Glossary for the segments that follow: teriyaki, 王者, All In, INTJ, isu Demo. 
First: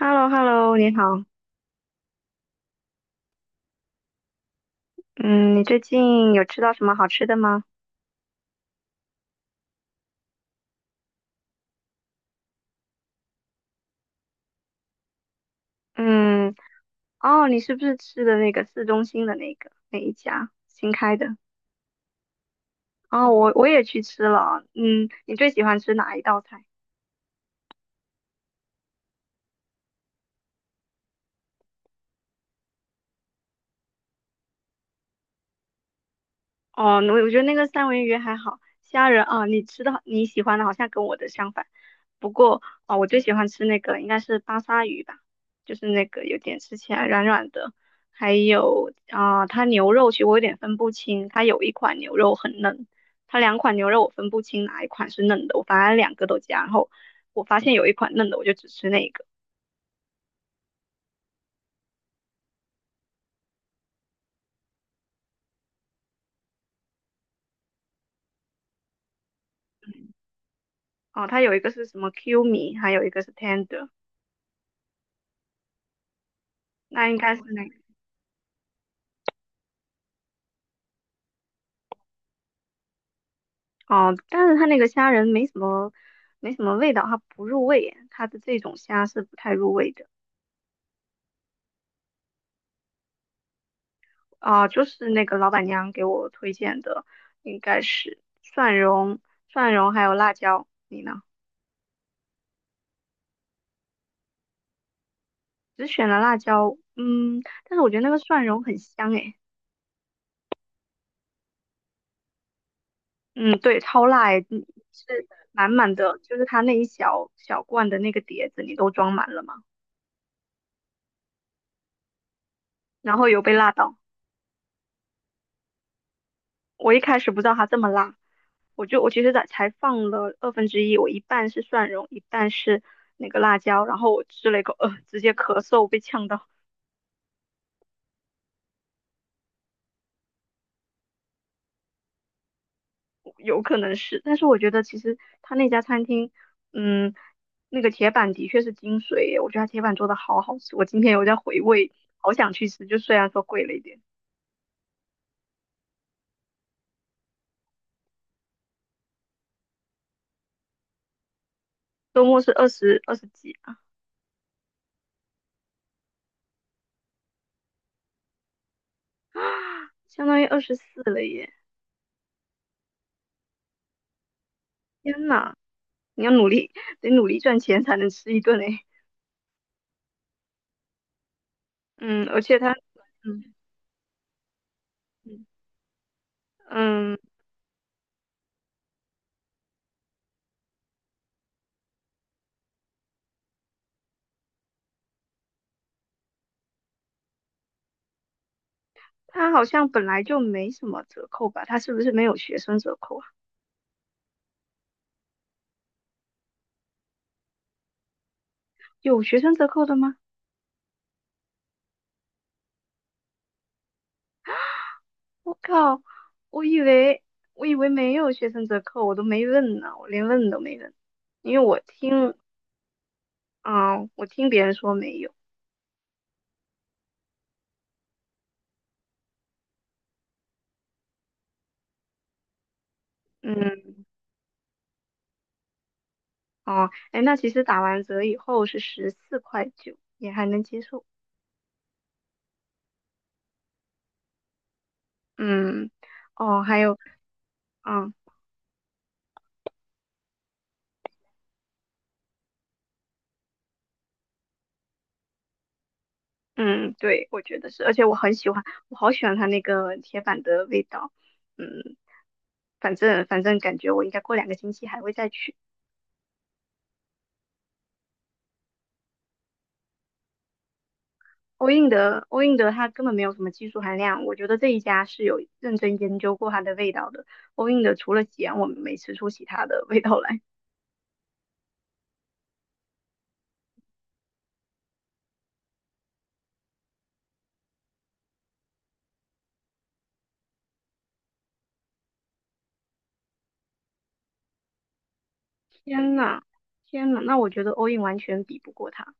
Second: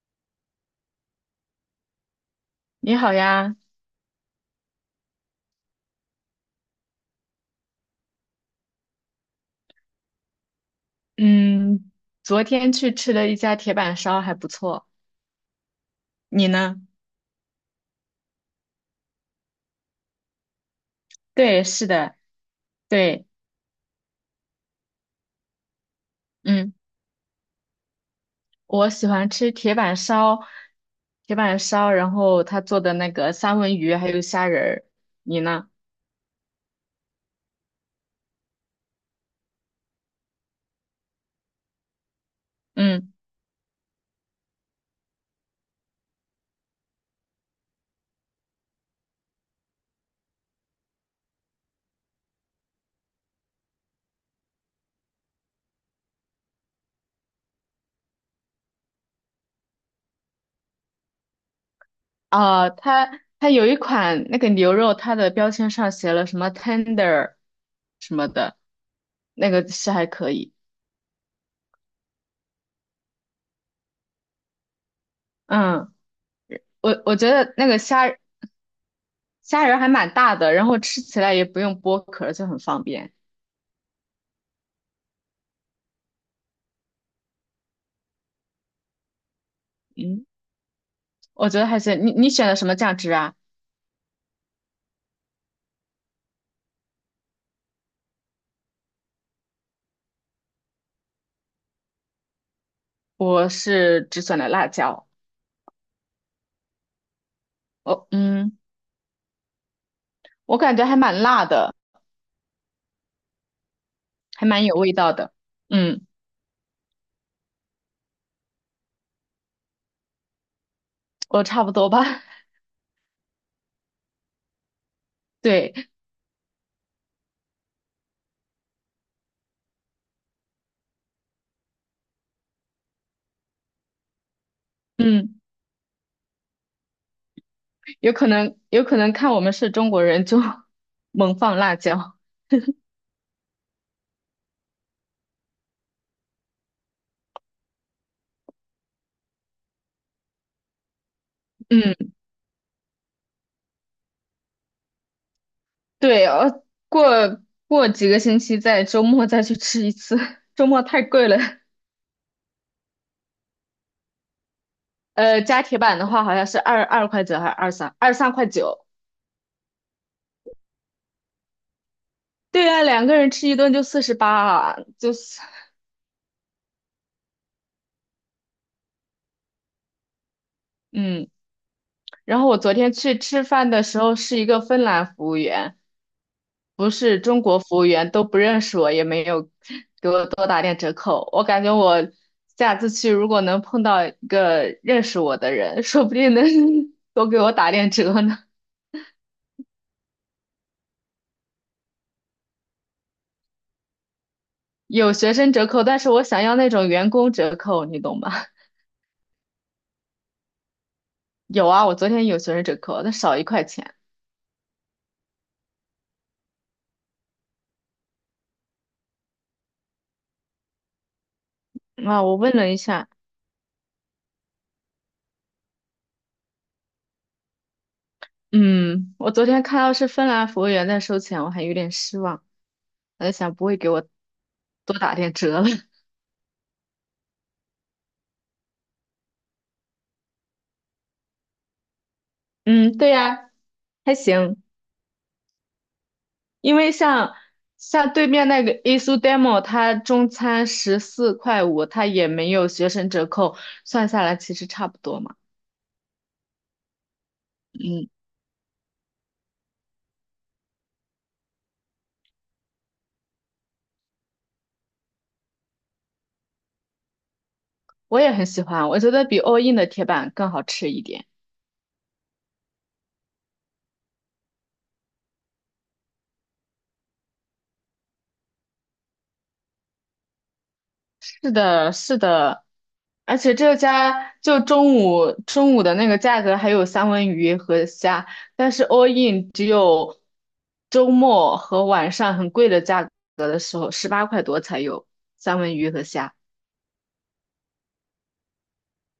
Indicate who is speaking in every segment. Speaker 1: h e l l o h e l l o 你好。
Speaker 2: 你好呀。
Speaker 1: 嗯，你最近有吃到什么好吃的吗？
Speaker 2: 嗯，昨天去吃了一家铁板烧，还不错。你
Speaker 1: 嗯，
Speaker 2: 呢？
Speaker 1: 哦，你是不是吃的那个市中心的那个那一家新开的？
Speaker 2: 对，是的，对。
Speaker 1: 哦，我也去吃了。嗯，你最喜欢吃哪一道菜？
Speaker 2: 嗯，我喜欢吃铁板烧,然后他做的那个三文鱼还有虾仁儿。你呢？
Speaker 1: 哦，那我觉得那个三文鱼还好，虾仁啊，你喜欢的好像跟我的相反。不过啊，我
Speaker 2: 嗯。
Speaker 1: 最喜欢吃那个应该是巴沙鱼吧，就是那个有点吃起来软软的，还有啊，它牛肉其实我有点分不清，它有一款牛肉很嫩，它两款牛肉我分不清哪一款是嫩的，我反正两个都加，然后我发现有一款嫩的我就只吃那个，
Speaker 2: 哦，他有一款那个牛肉，它的标签上写了什么 tender 什么的，那个是还可以。
Speaker 1: 哦，它有一个是什么 Q 米，还有一个是 tender，
Speaker 2: 嗯，我
Speaker 1: 那
Speaker 2: 我
Speaker 1: 应
Speaker 2: 觉
Speaker 1: 该是
Speaker 2: 得那个
Speaker 1: 那。
Speaker 2: 虾仁还蛮大的，然后吃起来也不用剥壳就很方便。
Speaker 1: 哦，但是它那个虾仁没什么味道，它不入味，它的这种虾是不太入味的
Speaker 2: 嗯。我觉得还是你选的什么酱汁啊？
Speaker 1: 啊。就是那个老板娘给我推荐的，应该是蒜蓉还有辣椒。你呢？
Speaker 2: 我是只选了辣椒。
Speaker 1: 只选了辣椒，但是我觉得
Speaker 2: 哦，
Speaker 1: 那个蒜
Speaker 2: 嗯，
Speaker 1: 蓉很香诶，
Speaker 2: 我感觉还蛮辣的，
Speaker 1: 嗯，对，超辣
Speaker 2: 还
Speaker 1: 诶，
Speaker 2: 蛮有味道
Speaker 1: 是
Speaker 2: 的。
Speaker 1: 满满
Speaker 2: 嗯，
Speaker 1: 的，就是它那一小小罐的那个碟子，你都装满了吗？
Speaker 2: 我差不多吧。
Speaker 1: 然后有被辣到，
Speaker 2: 对。
Speaker 1: 我一开始不知道它这么辣。我其实才放了二分之一，我一半是蒜蓉，一半是那个辣椒，然后我吃了一口，直接
Speaker 2: 嗯，
Speaker 1: 咳嗽被呛到，
Speaker 2: 有可能看我们是中国人就 猛放辣椒。
Speaker 1: 有可能是，但是我觉得其实他那家餐厅，嗯，那个铁板的确是精髓耶，我觉得他铁板做的好好吃，我今天有在回味，
Speaker 2: 嗯，
Speaker 1: 好想去吃，就虽然说贵了一点，
Speaker 2: 对。过过几个星期再周末再去吃一次，周末太贵了。
Speaker 1: 周末是二十几啊，
Speaker 2: 加铁板的话好像是二块九还是二三块九。
Speaker 1: 相当于24了耶，
Speaker 2: 对啊，两个人吃一顿就48啊，就
Speaker 1: 天
Speaker 2: 是
Speaker 1: 呐，你要努力，得努力赚钱才能吃一顿诶，
Speaker 2: 嗯。
Speaker 1: 嗯，
Speaker 2: 然
Speaker 1: 而
Speaker 2: 后我
Speaker 1: 且他，
Speaker 2: 昨天去吃
Speaker 1: 嗯
Speaker 2: 饭的时候是一个芬兰服务
Speaker 1: 嗯。
Speaker 2: 员，不
Speaker 1: 嗯
Speaker 2: 是中国服务员，都不认识我，也没有给我多打点折扣。我感觉我下次去如果能碰到一个认识我的人，说不定能 多给我打点折呢。
Speaker 1: 它好像本来就没什么折扣吧？它是不是没有学生折扣啊？
Speaker 2: 有学生折扣，但是我想要那种员工折扣，你懂吧？
Speaker 1: 有学生折扣的吗？
Speaker 2: 有啊，我昨天有学生折扣，但少一块钱
Speaker 1: 我靠，我以为我以为没有学生折扣，我都没问呢，我连问都没问，因为我
Speaker 2: 啊。
Speaker 1: 听，
Speaker 2: 我问了一下。
Speaker 1: 啊，我听别人说没有，
Speaker 2: 嗯，我昨天看到是芬兰服务员在收钱，我还有点失望。我在想，不会给我
Speaker 1: 嗯，
Speaker 2: 多打点折了。
Speaker 1: 哦，哎，那其实打完折以后是14块9，也还能接受，
Speaker 2: 嗯，对呀，还行。
Speaker 1: 嗯，哦，
Speaker 2: 因
Speaker 1: 还
Speaker 2: 为
Speaker 1: 有，
Speaker 2: 像
Speaker 1: 嗯
Speaker 2: 像对面那个 i s u Demo,它中餐14块5，它也没有学生折扣，算下来其实差不多嘛。
Speaker 1: 嗯，对，我觉得是，而且
Speaker 2: 嗯，
Speaker 1: 我很喜欢，我好喜欢它那个铁板的味道，嗯，反正感觉我应该过2个星期还会再去。
Speaker 2: 我也很喜欢，我觉得比 All In 的铁板更好吃一点。
Speaker 1: 欧印的它根本没有什么技术含量，我觉得这一家是有认真研究过它的味道的。欧印的除了咸，我没吃出其他的味道来。
Speaker 2: 是的，是的，而且这家就中午的那个价格还有三文鱼和虾，但是 all in 只有周末和晚上很贵的价格的时候，18块多才有三文 鱼和
Speaker 1: 天
Speaker 2: 虾。
Speaker 1: 呐，天呐，那我觉得欧印完全比不过它，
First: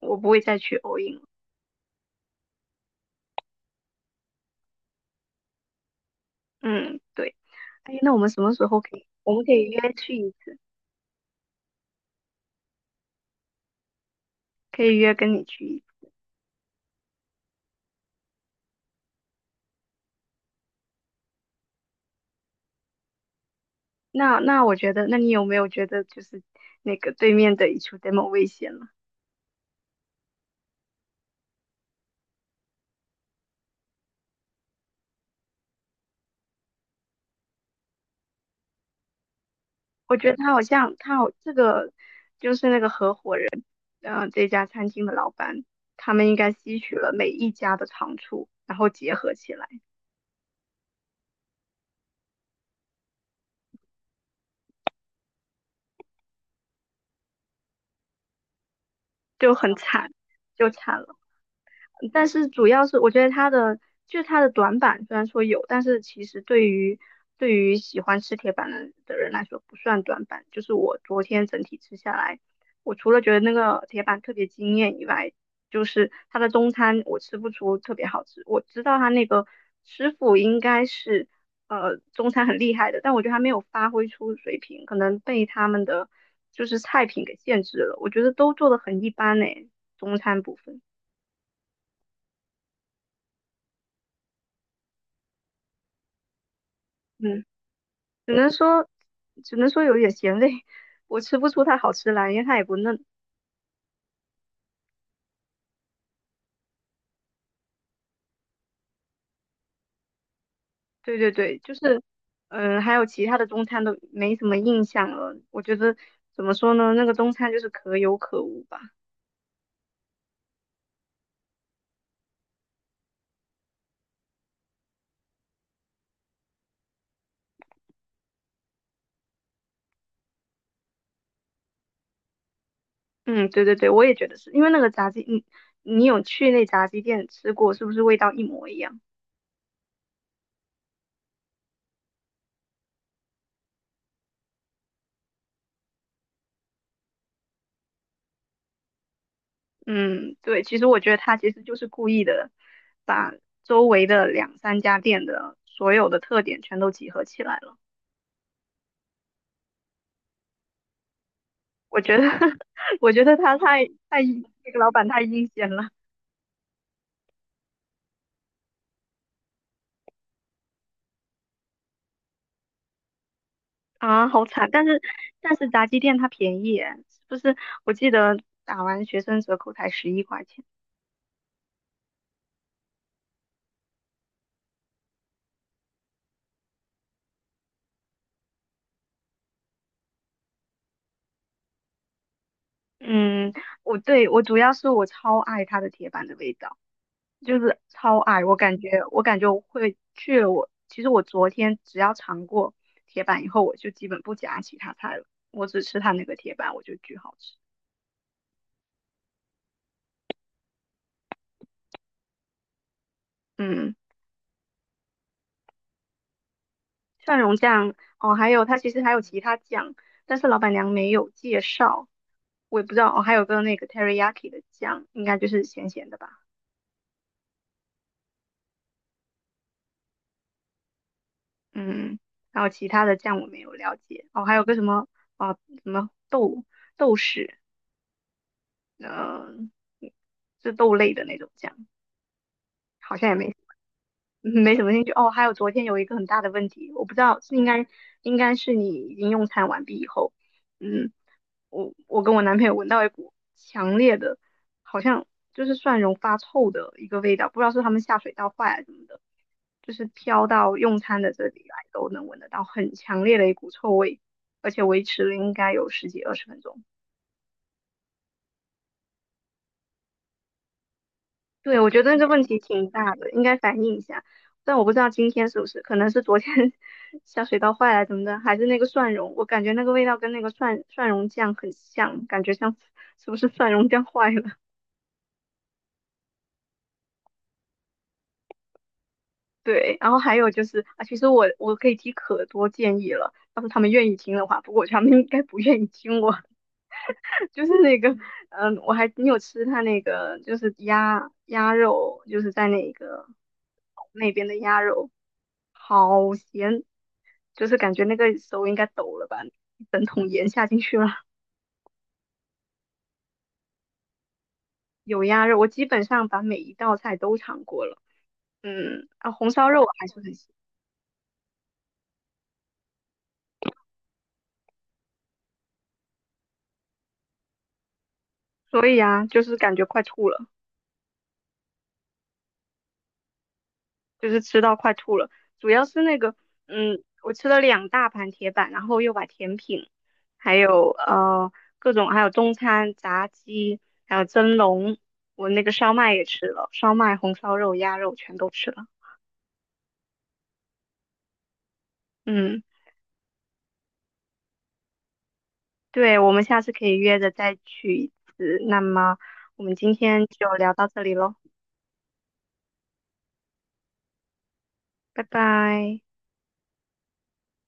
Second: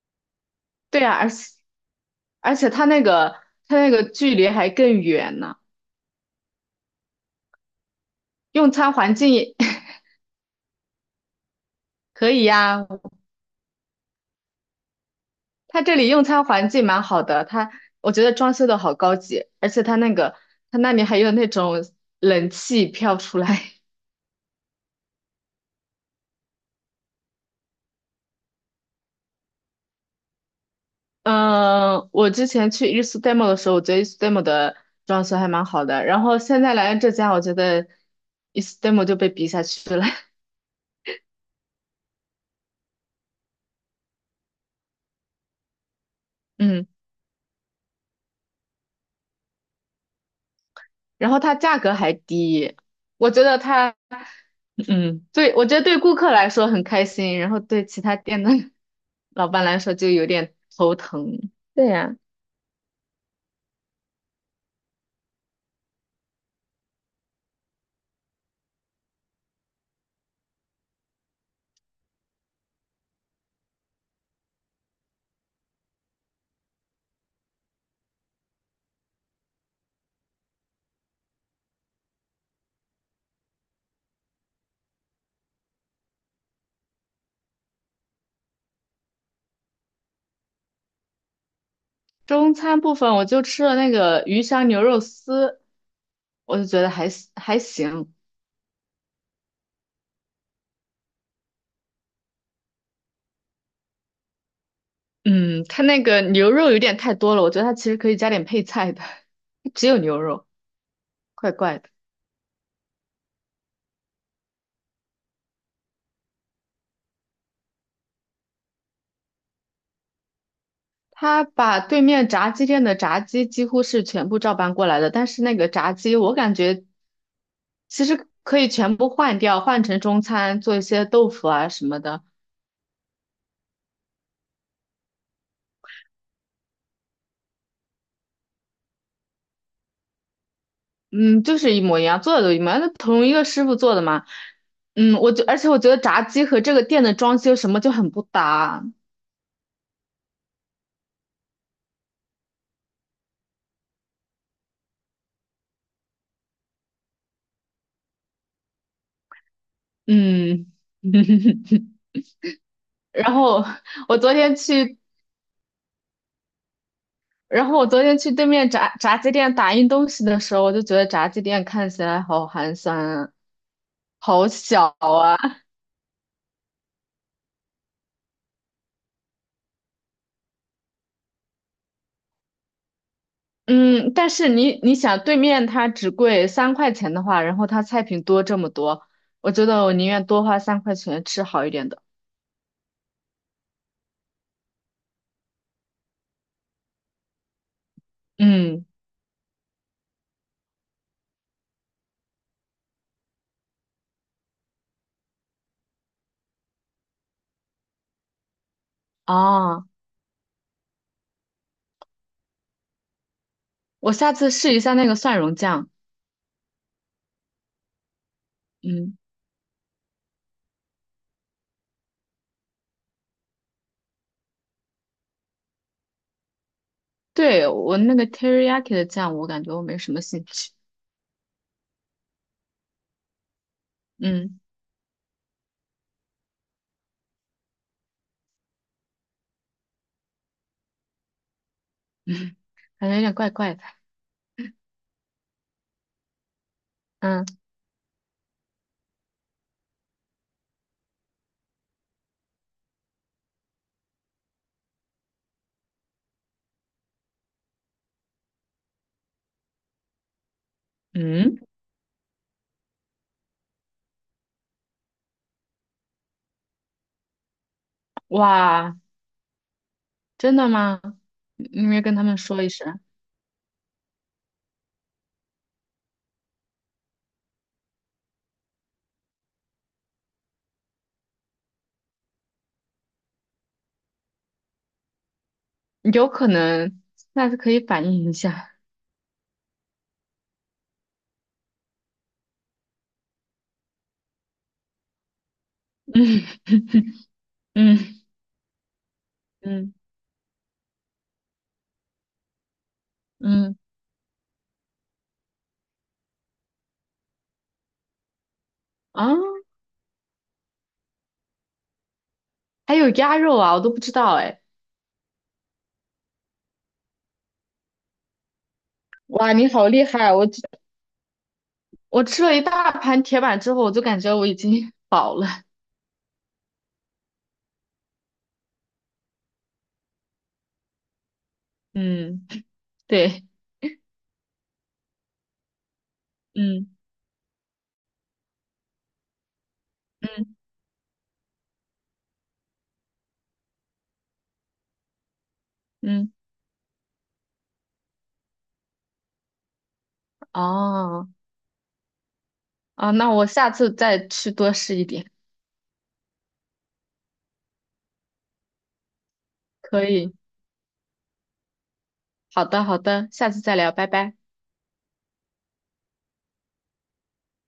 Speaker 1: 我不会再去欧
Speaker 2: 对啊，
Speaker 1: 印了。
Speaker 2: 而且它那个距离还更远呢。
Speaker 1: 嗯，对。哎，那我们什么时
Speaker 2: 用
Speaker 1: 候
Speaker 2: 餐
Speaker 1: 可以？
Speaker 2: 环境
Speaker 1: 我们可
Speaker 2: 也
Speaker 1: 以约 去一
Speaker 2: 可以呀、
Speaker 1: 可以约跟你去
Speaker 2: 它
Speaker 1: 一
Speaker 2: 这里用餐环境蛮好的。我觉得装修的好高级，而且它那里还有那种冷气飘出来。
Speaker 1: 那那我觉得，那你有没有觉得就是那个对面的一处 demo 危险了？
Speaker 2: 嗯，我之前去 i s u d e m o 的时候，我觉得 i s u d e m o 的装修还蛮好的，然后现在来了这家，我觉得 i s u d e m o 就被比下去了。
Speaker 1: 我觉得 他好像这个就是那个合伙人，这家餐厅的老板，他们应该吸
Speaker 2: 嗯，
Speaker 1: 取了每一家的长处，然后结合起来，
Speaker 2: 然后它价格还低。我觉得它嗯，对，我觉得对顾客来说很开心，然后对其他店的 老
Speaker 1: 就
Speaker 2: 板
Speaker 1: 很
Speaker 2: 来说就
Speaker 1: 惨，
Speaker 2: 有点
Speaker 1: 就
Speaker 2: 头
Speaker 1: 惨了。
Speaker 2: 疼。对呀。
Speaker 1: 但是主要是我觉得他的短板，虽然说有，但是其实对于喜欢吃铁板的人来说不算短板。就是我昨天整体吃下来，我除了觉得那个铁板特别惊艳以外，就是他的中餐我吃不出特别好吃。我知道他那个师傅应该是中餐很厉害的，但我觉得他没有发挥出水平，可能被他们的就是菜品给限制了。我觉得都做的很一般呢，中餐部分。
Speaker 2: 中餐部分我就吃了那个鱼香牛肉丝，我就觉得还行
Speaker 1: 嗯。
Speaker 2: 还行。
Speaker 1: 只能说，只能说，有点咸味，我吃不出它好吃来，因为它也不嫩。
Speaker 2: 嗯，它那个牛肉有点太多了，我觉得它其实可以加点配菜的，只有牛肉，
Speaker 1: 对对
Speaker 2: 怪
Speaker 1: 对，就
Speaker 2: 怪的。
Speaker 1: 是，嗯，还有其他的中餐都没什么印象了。我觉得怎么说呢，那个中餐就是可有可无吧。
Speaker 2: 他把对面炸鸡店的炸鸡几乎是全部照搬过来的，但是那个炸鸡我感觉其实可以全部换掉，换成中餐，做一些豆腐啊什么的。
Speaker 1: 嗯，对对对，我也觉得是因为那个炸鸡，你有去那炸鸡店吃过，是不是味道一模一样？
Speaker 2: 嗯，就是一模一样，做的都一模一样，那同一个师傅做的嘛。嗯，而且我觉得炸鸡和这个店的装修什么就很不搭。
Speaker 1: 嗯，对，其实我觉得他其实就是故意的，把周围的两三家店的所有的特点全都集合起来了。
Speaker 2: 嗯，
Speaker 1: 我觉得 我觉
Speaker 2: 然
Speaker 1: 得他
Speaker 2: 后
Speaker 1: 太
Speaker 2: 我
Speaker 1: 太
Speaker 2: 昨天
Speaker 1: 那个老
Speaker 2: 去，
Speaker 1: 板太阴险了
Speaker 2: 然后我昨天去对面炸鸡店打印东西的时候，我就觉得炸鸡店看起来好寒酸啊，
Speaker 1: 啊，好
Speaker 2: 好
Speaker 1: 惨！但
Speaker 2: 小
Speaker 1: 是
Speaker 2: 啊。
Speaker 1: 但是炸鸡店它便宜耶，是不是？我记得打完学生折扣才11块钱。
Speaker 2: 嗯，但是你想，对面它只贵三块钱的话，然后它菜品多这么多，我觉得我宁愿多花三块钱吃好一点的。
Speaker 1: 嗯，我主要是我超爱它的铁板的味道，就是超爱。我感
Speaker 2: 嗯，
Speaker 1: 觉我感觉我会去了。其实我昨天只要尝过铁板以后，我就基本不夹其他菜了，我只吃它那个铁板，我就巨好吃。
Speaker 2: 啊。
Speaker 1: 嗯。
Speaker 2: 我下次试一下那个蒜蓉酱。
Speaker 1: 蒜蓉酱哦，还有它其实还
Speaker 2: 嗯，
Speaker 1: 有其他酱，但是老板娘没有介绍，我也不知道哦，还有个那个 teriyaki 的酱，应该就是咸咸的吧，
Speaker 2: 对，我那个 teriyaki 的酱，我感觉我没什么兴趣。
Speaker 1: 嗯，然后其他的酱我没有了解，哦，还
Speaker 2: 嗯。
Speaker 1: 有个啊、什么豆豉，嗯、是豆类的那种酱，
Speaker 2: 嗯，感觉
Speaker 1: 好
Speaker 2: 有
Speaker 1: 像
Speaker 2: 点
Speaker 1: 也
Speaker 2: 怪
Speaker 1: 没
Speaker 2: 怪的。
Speaker 1: 嗯没什么兴趣。哦，还有昨天有一个很大的问题，我不知道
Speaker 2: 嗯。
Speaker 1: 是应该是你已经用餐完毕以后，嗯，我跟我男朋友闻到一股强烈的，好像就是蒜蓉发臭的一个味道，不知道是他们下水道坏了什么的，就是飘到用餐的这
Speaker 2: 嗯。
Speaker 1: 里来都能闻得到很强烈的一股臭味，而且维持了应该有十几二十分钟。
Speaker 2: 哇，真的吗？你
Speaker 1: 对，
Speaker 2: 你
Speaker 1: 我
Speaker 2: 没
Speaker 1: 觉
Speaker 2: 跟
Speaker 1: 得
Speaker 2: 他
Speaker 1: 这
Speaker 2: 们
Speaker 1: 问题
Speaker 2: 说一
Speaker 1: 挺
Speaker 2: 声？
Speaker 1: 大的，应该反映一下。但我不知道今天是不是，可能是昨天 下水道坏了怎么的，还是那个蒜蓉，我感觉那个味道跟那个蒜蓉酱很像，感觉像 是不是蒜蓉酱坏了？
Speaker 2: 有可能，下次可以反映一下。
Speaker 1: 对，然后还有就是啊，其实我可以提可多建议了，要是他们愿意听的话，不过我觉得他们应该不愿意听我，
Speaker 2: 嗯。
Speaker 1: 就是那个，
Speaker 2: 嗯。
Speaker 1: 你有吃他
Speaker 2: 嗯。
Speaker 1: 那个就是鸭肉，就是在那个
Speaker 2: 嗯。
Speaker 1: 那边的鸭肉，好咸，就是感觉那个手应该抖
Speaker 2: 啊，
Speaker 1: 了吧，一整桶盐下进去了，
Speaker 2: 还有鸭肉啊，我都不知道哎。
Speaker 1: 有鸭肉，我基本上把每一道菜都尝过了，嗯，啊，红
Speaker 2: 哇，你
Speaker 1: 烧肉我
Speaker 2: 好厉
Speaker 1: 还是
Speaker 2: 害！
Speaker 1: 很喜，
Speaker 2: 我吃了一大盘铁板之后，我就感觉我已经饱了。
Speaker 1: 所以啊，就是感觉快吐了。
Speaker 2: 嗯，对。
Speaker 1: 就是吃到快吐了。主要是那个，
Speaker 2: 嗯。
Speaker 1: 嗯，我吃了2大盘铁板，然后又把甜品，还
Speaker 2: 嗯。
Speaker 1: 有各种，还有中餐、炸鸡，还有蒸笼，我那个烧麦也
Speaker 2: 嗯。
Speaker 1: 吃了，烧麦、红烧肉、鸭肉全都吃了。
Speaker 2: 哦，
Speaker 1: 嗯，
Speaker 2: 啊，那我下次再去多试一点。
Speaker 1: 对，我们下次可以约着再去一次。那么我们今
Speaker 2: 可
Speaker 1: 天
Speaker 2: 以，
Speaker 1: 就聊到这里喽，
Speaker 2: 好的，好的，下次再聊，拜拜。
Speaker 1: 拜拜。